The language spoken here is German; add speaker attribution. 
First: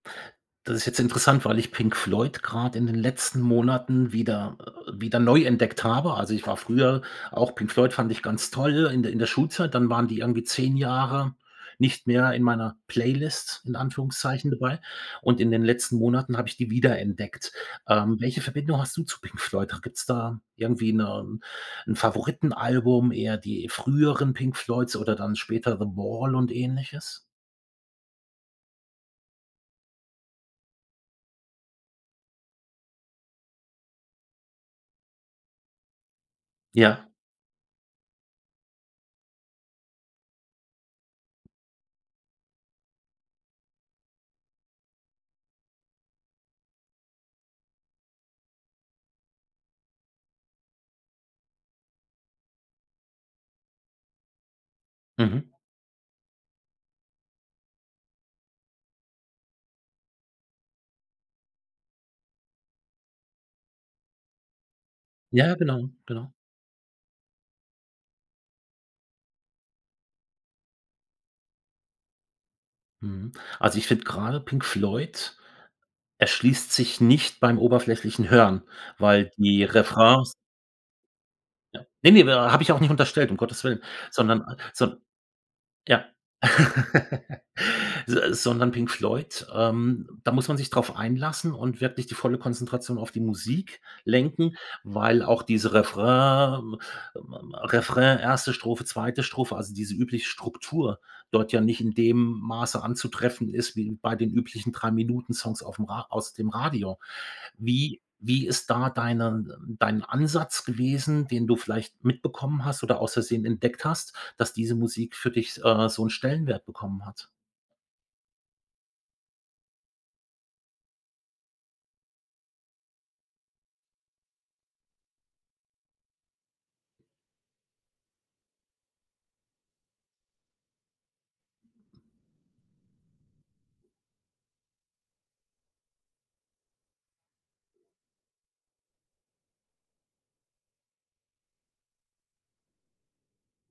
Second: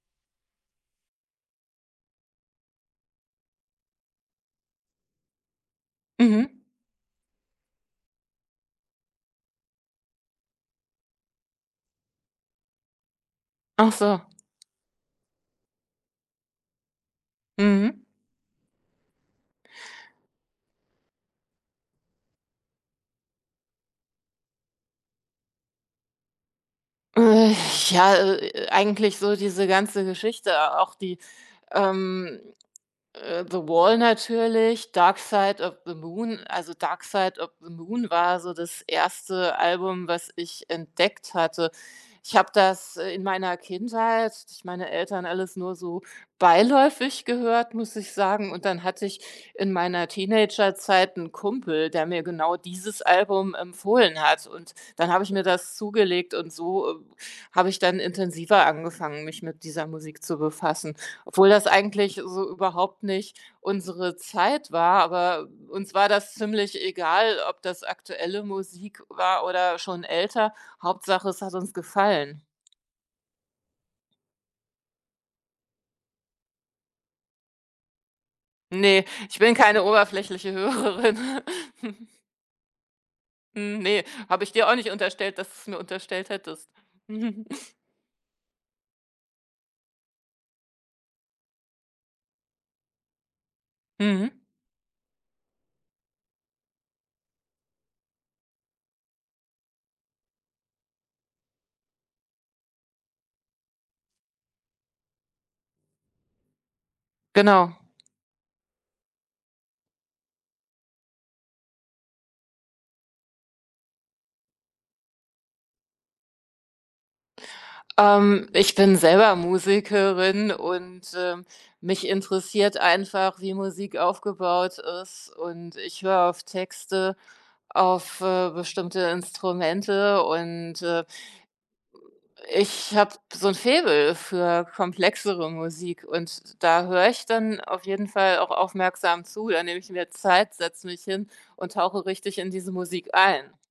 Speaker 1: Das ist jetzt interessant, weil ich Pink Floyd grad in den letzten Monaten wieder, äh wieder neu entdeckt habe. Also, ich war
Speaker 2: Mhm.
Speaker 1: früher auch Pink Floyd fand ich ganz toll in der in der Schulzeit. Dann waren die irgendwie 10 Jahre nicht mehr in meiner Playlist in
Speaker 2: Ach so.
Speaker 1: Anführungszeichen dabei und in den letzten Monaten habe ich die wiederentdeckt.
Speaker 2: Mhm.
Speaker 1: Ähm, welche Verbindung hast du zu Pink Floyd? Gibt's da irgendwie 'ne 'n Favoritenalbum, eher die früheren Pink Floyds oder dann später The Wall und Ähnliches?
Speaker 2: Äh, ja, äh äh, eigentlich so diese ganze Geschichte, auch die, ähm, äh The Wall natürlich, Dark Side of the Moon. Also, Dark
Speaker 1: Ja.
Speaker 2: Side of the Moon war so das 1. Album, was ich entdeckt hatte. Ich habe das, äh, in meiner Kindheit durch meine Eltern alles nur so beiläufig gehört, muss ich sagen. Und dann hatte ich in meiner Teenagerzeit 'n Kumpel, der mir genau dieses Album empfohlen hat und dann habe ich mir
Speaker 1: Mhm.
Speaker 2: das zugelegt und so, äh habe ich dann intensiver angefangen, mich mit dieser Musik zu befassen. Obwohl das eigentlich so überhaupt nicht unsere Zeit war, aber
Speaker 1: Ja, genau,
Speaker 2: uns war
Speaker 1: genau.
Speaker 2: das ziemlich egal, ob das aktuelle Musik war oder schon älter, Hauptsache, es hat uns gefallen.
Speaker 1: Mhm. Also, ich finde grade Pink Floyd erschließt sich nicht beim oberflächlichen Hören,
Speaker 2: Ne,
Speaker 1: weil
Speaker 2: ich bin
Speaker 1: die
Speaker 2: keine
Speaker 1: Refrains
Speaker 2: oberflächliche Hörerin.
Speaker 1: Ja. Ne, ne, aber habe ich auch nicht unterstellt, um Gottes willen,
Speaker 2: Ne,
Speaker 1: sondern
Speaker 2: habe ich
Speaker 1: a
Speaker 2: dir auch
Speaker 1: so
Speaker 2: nicht
Speaker 1: 'n
Speaker 2: unterstellt, dass du's mir
Speaker 1: Ja.
Speaker 2: unterstellt hättest.
Speaker 1: Se sondern Pink Floyd, ähm, da muss man sich drauf einlassen und wirklich die volle Konzentration auf die Musik
Speaker 2: Mhm.
Speaker 1: lenken, weil auch diese Refrain, ma ma Refrain, 1. Strophe, 2. Strophe, also, diese übliche Struktur dort ja nicht in dem Maße anzutreffen ist wie bei den üblichen Drei-Minuten-Songs auf'm Ra aus dem Radio.
Speaker 2: Genau.
Speaker 1: Wie wie ist da deine ähm, dein Ansatz gewesen, den du vielleicht mitbekommen hast oder aus Versehen entdeckt hast, dass diese Musik für dich, äh, so 'n Stellenwert bekommen hat?
Speaker 2: Ähm, ich bin selber Musikerin und, ähm, mich interessiert einfach, wie Musik aufgebaut ist und ich höre auf Texte, auf, äh, bestimmte Instrumente und, äh ich habe so 'n Faible für komplexere Musik und da höre ich dann auf jeden Fall auch aufmerksam zu. Da nehme ich mir Zeit, setze mich hin und tauche richtig in diese Musik ein.